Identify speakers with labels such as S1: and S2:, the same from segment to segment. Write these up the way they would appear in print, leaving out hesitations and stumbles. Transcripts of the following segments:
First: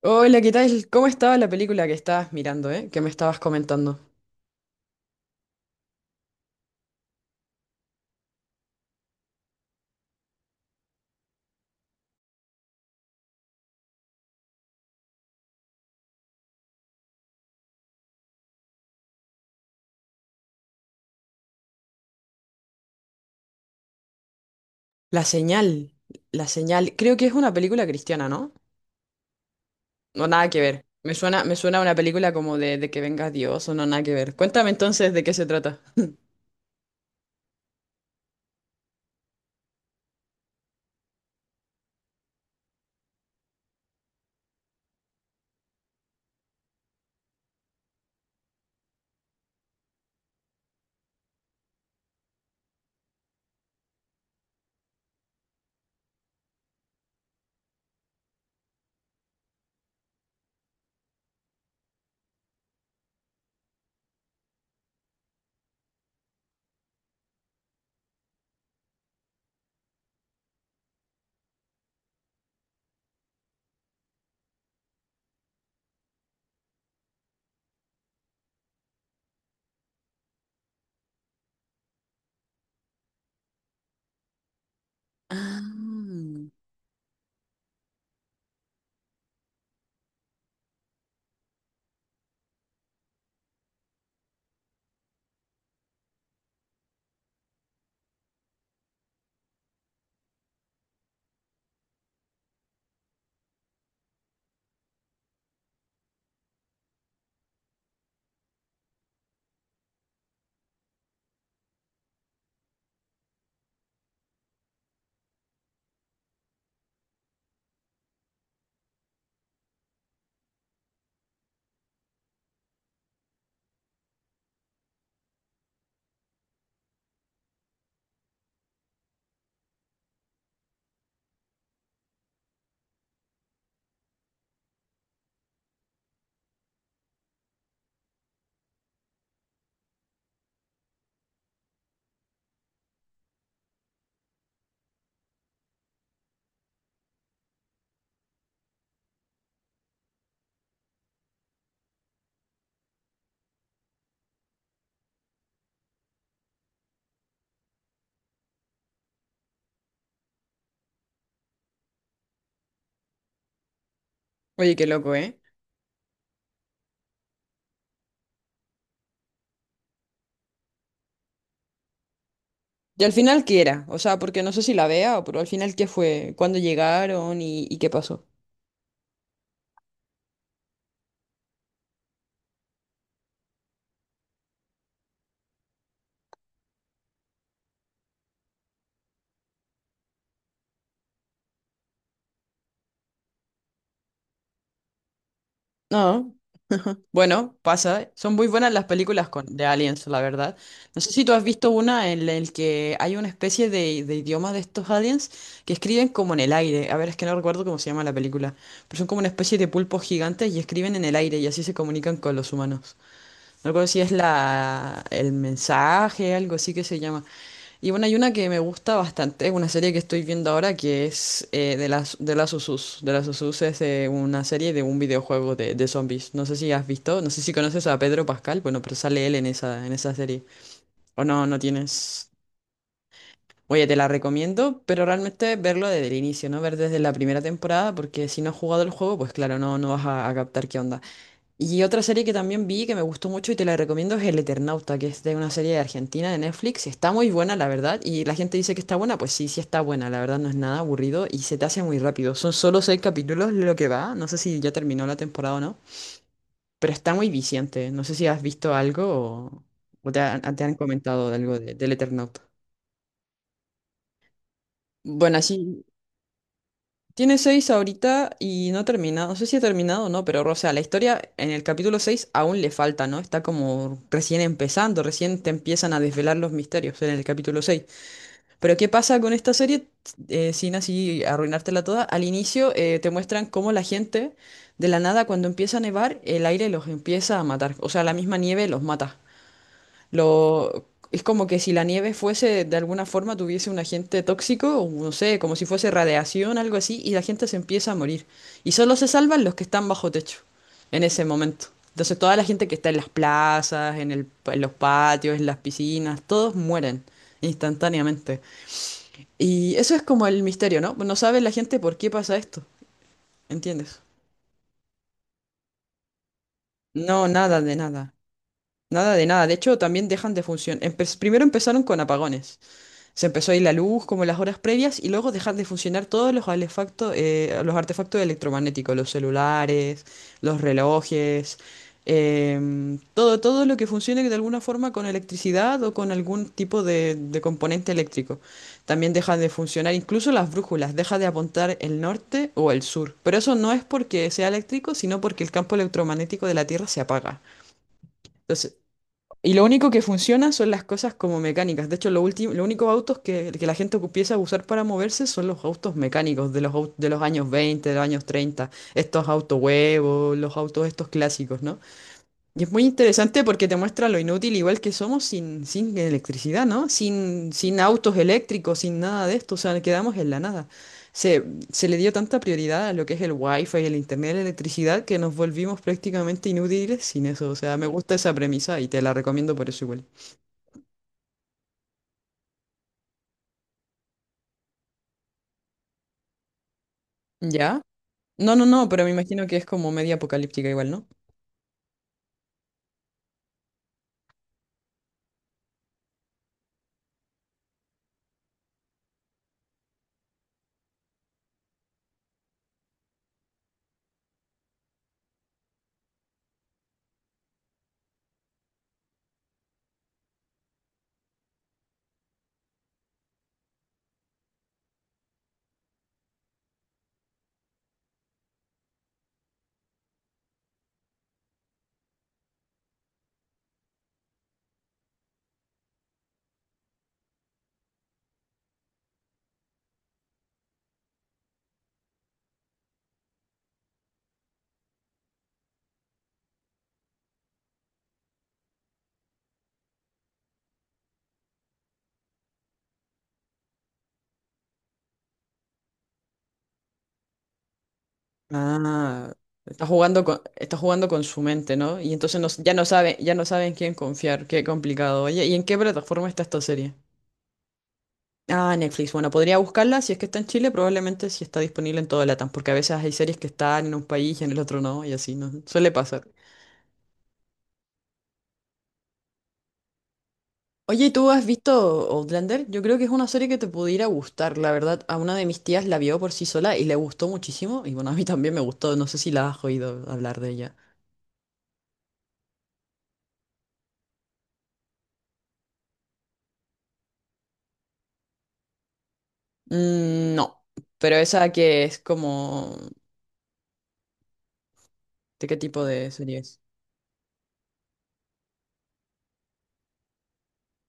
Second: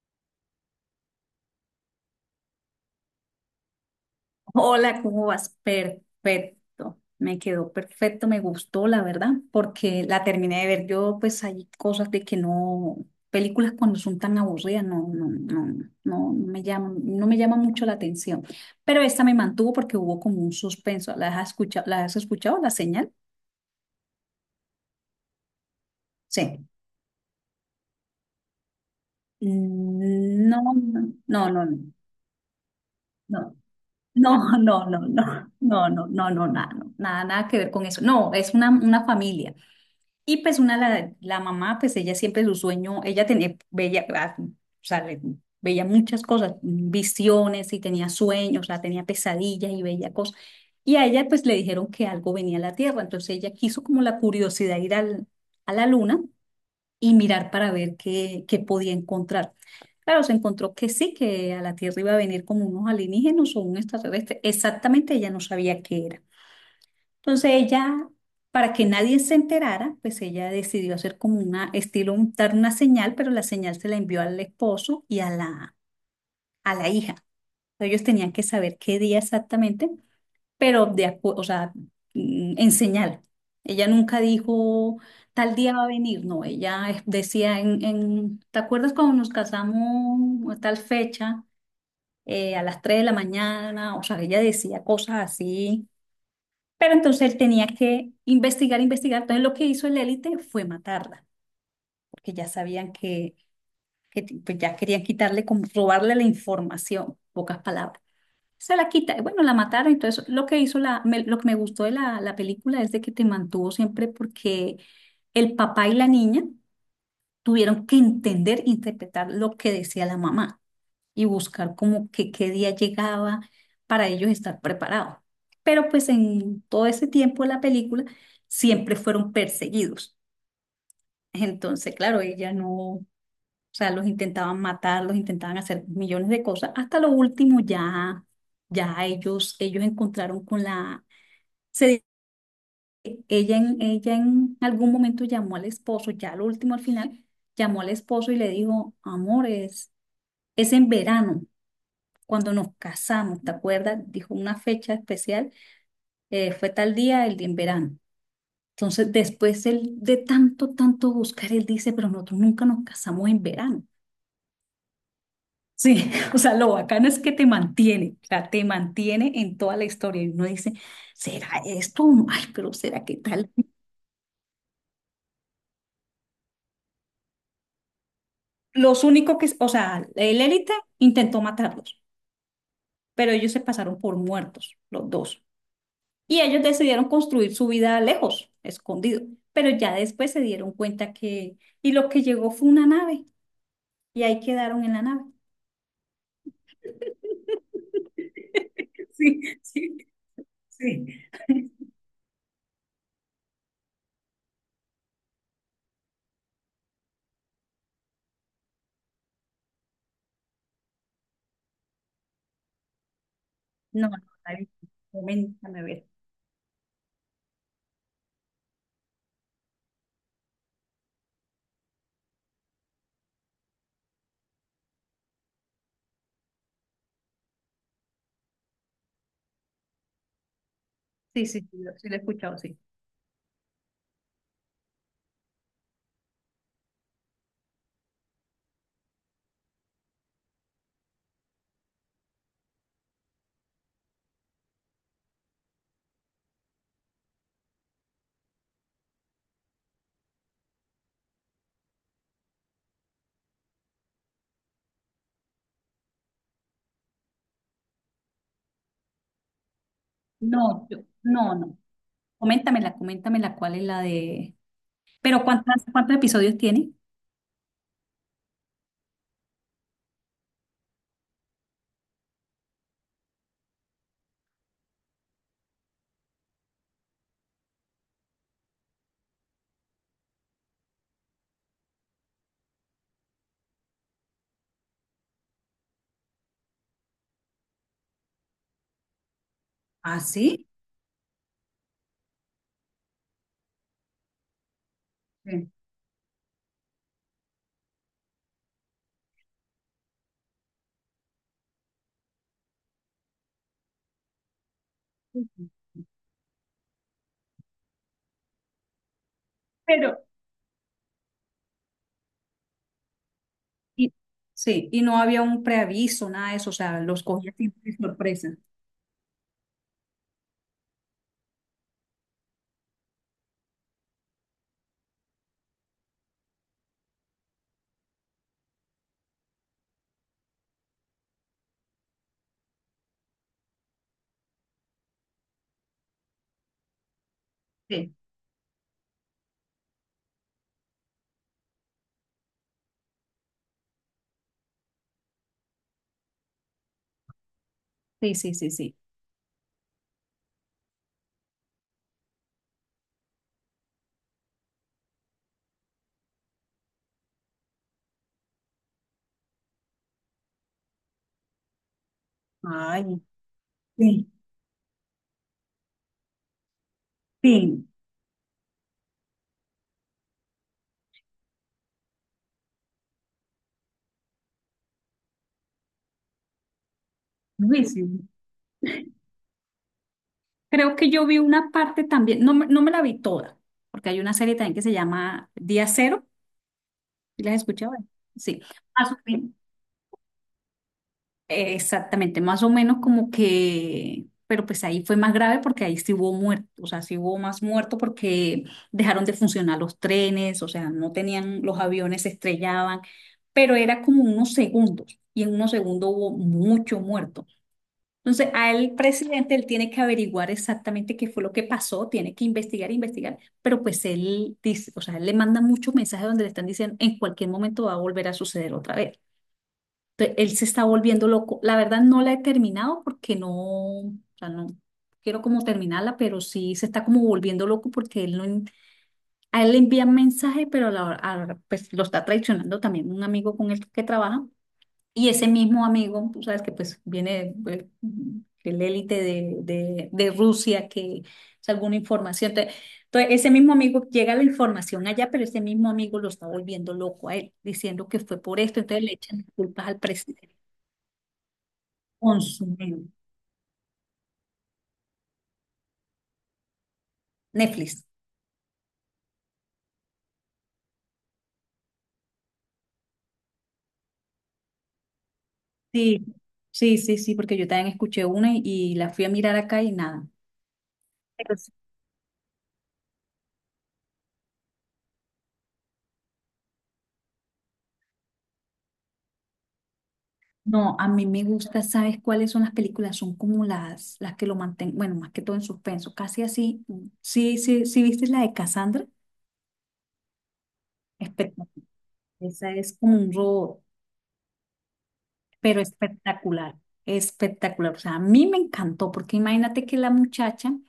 S1: Hola, ¿qué tal? ¿Cómo estaba la película que estabas mirando, Que me estabas comentando.
S2: Hola, ¿cómo vas? Perfecto, me quedó perfecto, me gustó, la verdad, porque la terminé de ver. Yo, pues, hay cosas de que no, películas cuando son tan aburridas, no, no, no, no, no me llaman, no me llama mucho la atención. Pero esta me mantuvo porque hubo como un suspenso. ¿Las has escuchado? ¿Las has escuchado? ¿La señal?
S1: La señal, la
S2: Sí.
S1: señal. Creo que es una película cristiana, ¿no? No,
S2: Mm,
S1: nada que
S2: no,
S1: ver. Me
S2: no,
S1: suena,
S2: no,
S1: me suena a
S2: no,
S1: una película como de que venga
S2: no.
S1: Dios o no, nada que ver.
S2: No,
S1: Cuéntame
S2: no, no,
S1: entonces de
S2: no,
S1: qué se trata.
S2: no, no, no, no, nada, no, nada, nada que ver con eso. No, es una familia. Y pues la mamá, pues ella siempre su sueño, ella tenía, veía, ah, o sea, veía muchas cosas, visiones y tenía sueños, o sea, tenía pesadillas y veía cosas. Y a ella pues le dijeron que algo venía a la Tierra, entonces ella quiso como la curiosidad ir a la Luna y mirar para ver qué podía encontrar. Claro, se encontró que sí, que a la Tierra iba a venir como unos alienígenas o un extraterrestre, exactamente ella no sabía qué era. Entonces ella, para que nadie se enterara, pues ella decidió hacer como una estilo, dar una señal, pero la señal se la envió al esposo y a la hija. Ellos tenían que saber qué día exactamente, pero o sea, en señal. Ella nunca dijo tal
S1: Ah.
S2: día va a venir, no, ella decía ¿te acuerdas cuando nos casamos a tal fecha, a las 3 de la mañana? O sea, ella decía cosas así, pero entonces él tenía que investigar, investigar. Entonces lo que hizo el élite fue matarla, porque ya sabían que, pues ya querían quitarle, como robarle la información, pocas palabras. Se la quita, y bueno, la mataron. Entonces lo que hizo lo que me gustó de la película es de que te mantuvo siempre, porque el papá y la niña tuvieron que entender, interpretar lo que decía la mamá y buscar como que qué día llegaba para ellos estar preparados. Pero pues en todo ese tiempo de la película siempre fueron perseguidos. Entonces, claro, ella no, o sea, los intentaban matar, los intentaban hacer millones de cosas. Hasta lo último ya, ya ellos encontraron con la. Se- ella en, ella en algún momento llamó al esposo, ya lo último al final, llamó al esposo y le dijo: amores, es en verano. Cuando nos casamos, ¿te acuerdas? Dijo una fecha especial, fue tal día, el día en verano. Entonces, después él, de tanto, tanto buscar, él dice, pero nosotros nunca nos casamos en verano.
S1: Oye, qué loco, ¿eh?
S2: Sí, o sea, lo bacano es que te mantiene, o sea, te mantiene en toda la historia. Y uno dice, ¿será esto? Ay, pero
S1: Y
S2: ¿será
S1: al
S2: qué
S1: final,
S2: tal?
S1: ¿qué era? O sea, porque no sé si la vea, pero al final, ¿qué fue? ¿Cuándo llegaron y qué pasó?
S2: Los únicos que, o sea, el élite intentó matarlos, pero ellos se pasaron por muertos, los dos. Y ellos decidieron construir su vida lejos, escondido. Pero ya después se dieron cuenta que. Y lo que llegó fue una nave. Y ahí quedaron en la nave.
S1: No. Bueno, pasa. Son muy buenas las películas
S2: Sí,
S1: de
S2: sí,
S1: aliens, la verdad. No sé
S2: sí.
S1: si tú has visto una en la que hay una especie de idioma de estos aliens que escriben como en el aire. A ver, es que no recuerdo cómo se llama la película. Pero son como una especie de pulpos gigantes y escriben en el aire y así se comunican con los humanos. No recuerdo si
S2: No,
S1: es
S2: no, la he visto.
S1: la, el
S2: Coméntame, a ver.
S1: mensaje, algo así que se llama. Y bueno, hay una que me gusta bastante, es una serie que estoy viendo ahora que es de las Usus. De las Usus es una serie de un videojuego de zombies. No sé si has visto, no sé si conoces a Pedro Pascal, bueno, pero sale él en esa serie. O
S2: Sí,
S1: no, no
S2: sí, sí, sí, la he
S1: tienes.
S2: escuchado, sí.
S1: Oye, te la recomiendo, pero realmente verlo desde el inicio, ¿no? Ver desde la primera temporada, porque si no has jugado el juego, pues claro, no vas a captar qué onda. Y otra serie que también vi que me gustó mucho y te la recomiendo es El Eternauta, que es de una serie de Argentina de Netflix. Está muy buena, la verdad. Y la gente dice que está buena, pues sí, sí está buena. La verdad no es nada aburrido y se te hace muy rápido. Son solo 6 capítulos lo que va. No sé si ya terminó la temporada o no. Pero está muy viciante. No sé si has visto algo o, o te han
S2: No,
S1: comentado
S2: no,
S1: algo de-
S2: no.
S1: del Eternauta.
S2: Coméntamela, coméntamela, cuál es la de.
S1: Bueno,
S2: Pero ¿cuántas,
S1: así.
S2: cuántos episodios tiene?
S1: Tiene 6 ahorita y no ha terminado. No sé si ha terminado o no, pero o sea, la historia en el capítulo 6 aún le falta, ¿no? Está como recién empezando, recién te empiezan a desvelar los misterios en el capítulo 6. Pero ¿qué pasa con esta serie? Sin así arruinártela toda. Al inicio te muestran cómo la gente, de la nada, cuando empieza a nevar, el aire los empieza a matar. O sea, la misma nieve los mata.
S2: ¿Ah, sí?
S1: Lo, es como que si la nieve fuese, de alguna forma, tuviese un agente tóxico, o no sé, como si
S2: Sí.
S1: fuese radiación, algo así, y la gente se empieza a morir. Y solo se salvan los que están bajo techo en ese momento. Entonces toda la gente que está en las plazas, en los patios, en
S2: Sí,
S1: las
S2: sí, sí.
S1: piscinas, todos mueren instantáneamente. Y eso es
S2: Pero,
S1: como el misterio, ¿no? No sabe la gente por qué pasa esto, ¿entiendes?
S2: y, sí, y no había un preaviso, nada de eso, o sea, los
S1: No,
S2: cogía
S1: nada de
S2: siempre de
S1: nada.
S2: sorpresa.
S1: Nada de nada. De hecho, también dejan de funcionar. Primero empezaron con apagones. Se empezó a ir la luz como las horas previas y luego dejar de funcionar todos los artefactos los artefactos electromagnéticos, los celulares, los relojes, todo, todo lo que funcione de alguna forma con electricidad o con algún tipo de componente
S2: Sí,
S1: eléctrico. También dejan de funcionar incluso las brújulas, deja de apuntar el norte o el sur. Pero eso no es porque sea eléctrico, sino porque el campo electromagnético de la Tierra se apaga.
S2: sí, sí, sí,
S1: Entonces,
S2: sí.
S1: y lo único que funciona son las cosas como mecánicas. De hecho, lo último, los únicos autos que la gente empieza a usar para moverse son los autos mecánicos de los, au- de los años 20, de los años 30. Estos autos huevos, los autos estos clásicos, ¿no? Y es muy
S2: Ay,
S1: interesante porque te muestra lo
S2: sí,
S1: inútil igual que somos sin electricidad, ¿no? Sin
S2: sí,
S1: autos eléctricos, sin nada de esto, o sea, quedamos en la nada. Se, Se le dio tanta prioridad a lo que es el wifi, el internet, la electricidad, que nos volvimos prácticamente inútiles sin eso. O sea, me gusta
S2: durísimo.
S1: esa premisa y te la recomiendo por eso igual.
S2: Creo que yo vi una parte también, no, no me la vi toda, porque hay una serie también que se llama Día Cero. ¿Y la has
S1: ¿Ya?
S2: escuchado?
S1: No,
S2: Sí,
S1: no, no, pero me
S2: más o
S1: imagino
S2: menos,
S1: que es como media apocalíptica igual, ¿no?
S2: exactamente, más o menos como que, pero pues ahí fue más grave porque ahí sí hubo muertos, o sea, sí hubo más muertos porque dejaron de funcionar los trenes, o sea, no tenían, los aviones se estrellaban, pero era como unos segundos, y en unos segundos hubo mucho muerto. Entonces, al presidente él tiene que averiguar exactamente qué fue lo que pasó, tiene que investigar, investigar, pero pues él dice, o sea, él le manda muchos mensajes donde le están diciendo, en cualquier momento va a volver a suceder otra vez. Entonces, él se está volviendo loco. La verdad no la he terminado porque no, o sea, no quiero como terminarla, pero sí se está como volviendo loco porque él no, a él le envían mensajes, pero a la hora, pues lo está traicionando también un amigo con el que trabaja. Y ese mismo amigo, tú sabes que pues viene el élite de Rusia, que es alguna información. Entonces, ese mismo amigo llega la información allá, pero ese mismo amigo lo está volviendo loco a él, diciendo que fue por esto. Entonces le
S1: Ah,
S2: echan culpas al presidente.
S1: está jugando con su mente, ¿no? Y entonces no s- ya no
S2: Consumero.
S1: sabe, ya no saben quién confiar, qué complicado. Oye, ¿y en qué plataforma está esta serie?
S2: Netflix.
S1: Ah, Netflix. Bueno, podría buscarla si es que está en Chile, probablemente si está disponible en toda Latam, porque a veces hay series que están en un país y en el otro no, y así no suele pasar.
S2: Sí, sí, sí, sí, porque yo también escuché una y la fui a mirar acá y nada.
S1: Oye, ¿y tú has visto Outlander? Yo creo que es una serie que te pudiera gustar. La verdad, a una de mis tías la vio por sí sola y le gustó muchísimo. Y bueno, a mí también me gustó. No sé si la has oído hablar de ella.
S2: No, a mí me gusta, ¿sabes cuáles son las películas? Son como las que lo mantienen, bueno, más que todo en suspenso, casi así. Mm, sí, sí, sí, ¿viste la de Cassandra?
S1: Mm, no, pero esa
S2: Espectacular.
S1: que es
S2: Esa
S1: como...
S2: es como un robot,
S1: ¿De qué
S2: pero
S1: tipo de serie es?
S2: espectacular, espectacular. O sea, a mí me encantó, porque imagínate que la muchacha, o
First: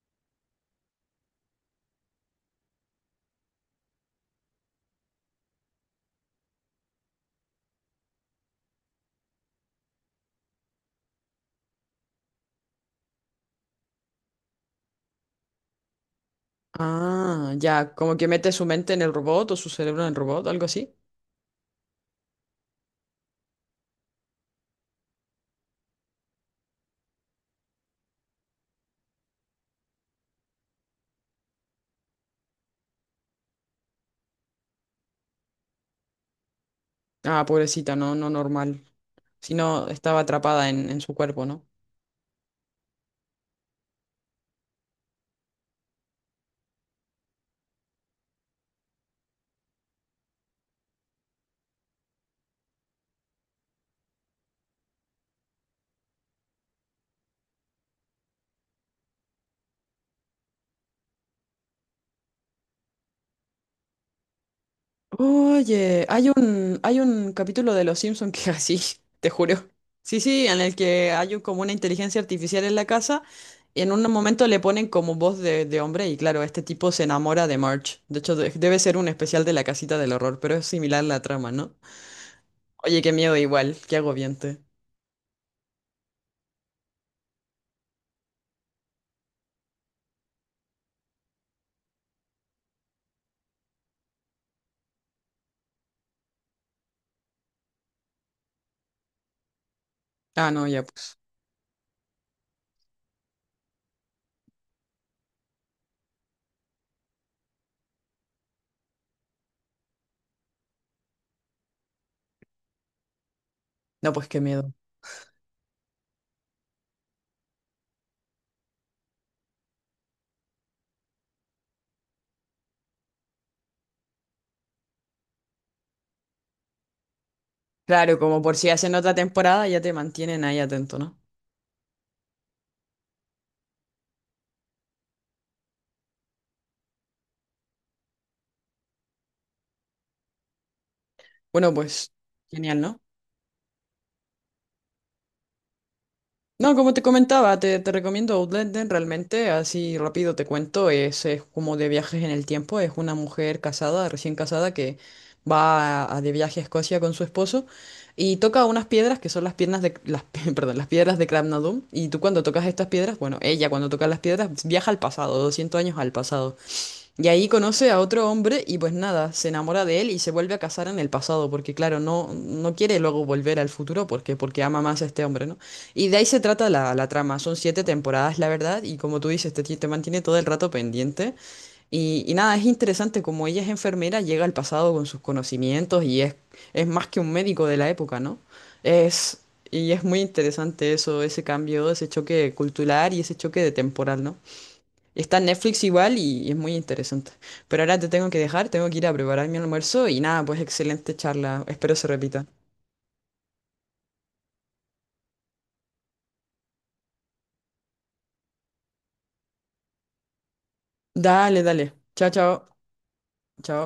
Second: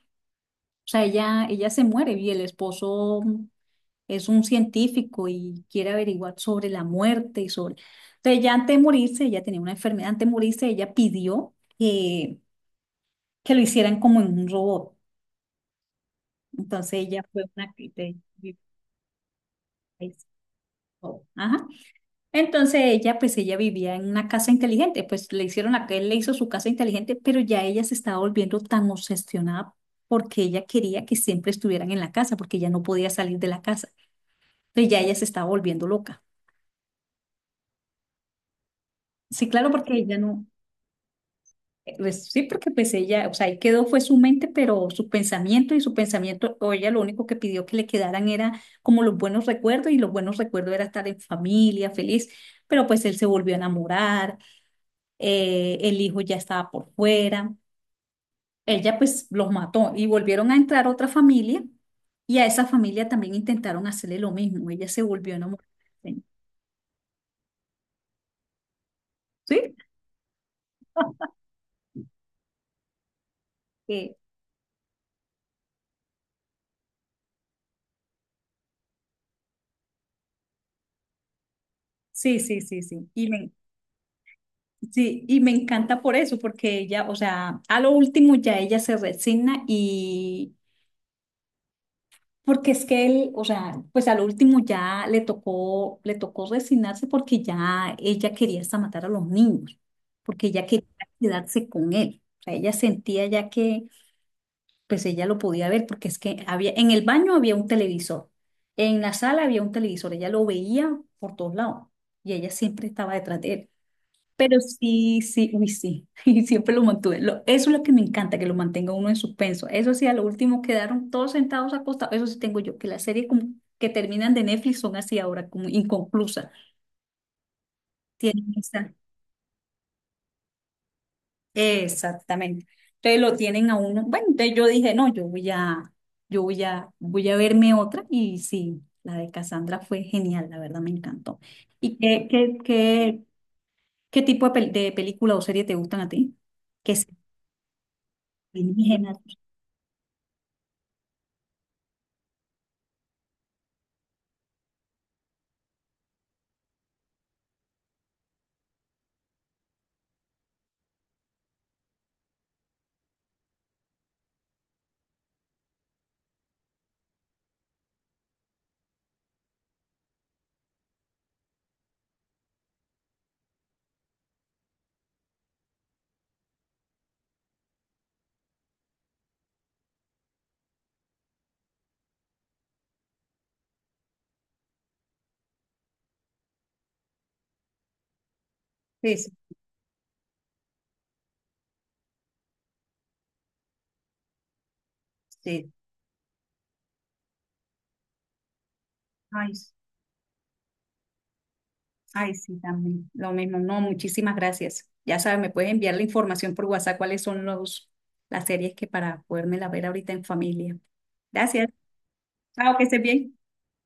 S2: sea, ella se muere y el esposo es un científico y quiere averiguar sobre la muerte y sobre. Entonces, ya antes de morirse, ella tenía una enfermedad, antes de morirse, ella pidió que lo hicieran como en un robot. Entonces ella fue
S1: Ah,
S2: una que
S1: ya, como que mete su mente en el robot o su cerebro en el
S2: es-
S1: robot, algo así.
S2: oh, ajá. Entonces ella, pues ella vivía en una casa inteligente, pues le hicieron, a él le hizo su casa inteligente, pero ya ella se estaba volviendo tan obsesionada porque ella quería que siempre estuvieran en la casa, porque ella no podía salir de la casa. Entonces ya ella se estaba volviendo loca.
S1: Ah, pobrecita, no, no normal.
S2: Sí,
S1: Si
S2: claro,
S1: no
S2: porque ella
S1: estaba
S2: no.
S1: atrapada en su cuerpo, ¿no?
S2: Pues sí, porque pues ella, o sea, ahí quedó fue su mente, pero su pensamiento y su pensamiento, o ella lo único que pidió que le quedaran era como los buenos recuerdos, y los buenos recuerdos era estar en familia, feliz, pero pues él se volvió a enamorar, el hijo ya estaba por fuera, ella pues los mató y volvieron a entrar otra familia, y a esa familia también intentaron hacerle lo mismo, ella se volvió a enamorar.
S1: Oye, hay un capítulo de Los Simpson que así, te juro.
S2: ¿Sí?
S1: Sí, sí, en el que hay un- como una inteligencia artificial en la casa y en un
S2: Eh,
S1: momento le ponen como voz de hombre y claro, este tipo se enamora de Marge. De hecho, de- debe ser un especial de la casita del horror, pero es similar la trama, ¿no?
S2: sí, sí, sí,
S1: Oye, qué
S2: sí. Y
S1: miedo
S2: me,
S1: igual, qué agobiante.
S2: sí, y me encanta por eso, porque ella, o sea, a lo último ya ella se resigna, y porque es que él, o sea, pues a lo último ya le tocó resignarse porque ya ella quería hasta matar a los niños, porque
S1: Ah, no,
S2: ella
S1: ya
S2: quería
S1: pues.
S2: quedarse con él. O sea, ella sentía ya que pues ella lo podía ver, porque es que había, en el baño había un televisor, en la sala había un televisor, ella lo veía por todos lados y ella siempre estaba detrás de él.
S1: No, pues qué
S2: Pero
S1: miedo.
S2: sí, sí, uy, sí, y siempre lo mantuve. Eso es lo que me encanta, que lo mantenga uno en suspenso. Eso sí, a lo último quedaron todos sentados, acostados. Eso sí tengo yo, que las series como que terminan de Netflix son así ahora, como inconclusas.
S1: Claro, como
S2: Tienen
S1: por si
S2: esa.
S1: hacen otra temporada ya te mantienen ahí atento, ¿no?
S2: Exactamente. Entonces lo tienen a uno. Bueno, entonces yo dije, no, voy a verme otra. Y sí, la de Cassandra fue genial, la verdad me encantó.
S1: Bueno,
S2: ¿Y
S1: pues,
S2: qué, qué,
S1: genial, ¿no?
S2: qué, qué tipo de película o serie te gustan a ti?
S1: No, como
S2: Que
S1: te
S2: se
S1: comentaba, te recomiendo Outlander,
S2: alienígenas.
S1: realmente, así rápido te cuento, es como de viajes en el tiempo, es una mujer casada, recién casada, que va a de viaje a Escocia con su esposo y toca unas piedras que son las piernas de las, pi- perdón, las piedras de Cram y tú cuando tocas estas piedras, bueno, ella cuando toca las piedras viaja al pasado, 200 años al pasado. Y ahí conoce a otro hombre y pues nada, se enamora de él y se vuelve a casar en el pasado, porque claro, no quiere luego volver al futuro porque, porque ama más a este hombre, ¿no? Y de ahí se trata la, la trama, son 7 temporadas, la verdad, y como tú dices, te mantiene todo el rato pendiente. Y nada, es interesante como ella es enfermera, llega al pasado con sus conocimientos y es más que un médico de la época, ¿no? Es, y es muy interesante eso, ese cambio, ese choque cultural y ese choque de temporal, ¿no? Está en
S2: Sí,
S1: Netflix igual y es muy interesante. Pero ahora te tengo que dejar, tengo que ir a preparar
S2: ay,
S1: mi almuerzo y nada, pues excelente charla. Espero se
S2: ay,
S1: repita.
S2: sí, también. Lo mismo, no, muchísimas gracias. Ya sabes, me puedes enviar la información por WhatsApp cuáles son los, las series que para podérmela ver ahorita en familia.
S1: Dale,
S2: Gracias.
S1: dale. Chao, chao.
S2: Chao, que estés bien.
S1: Chao.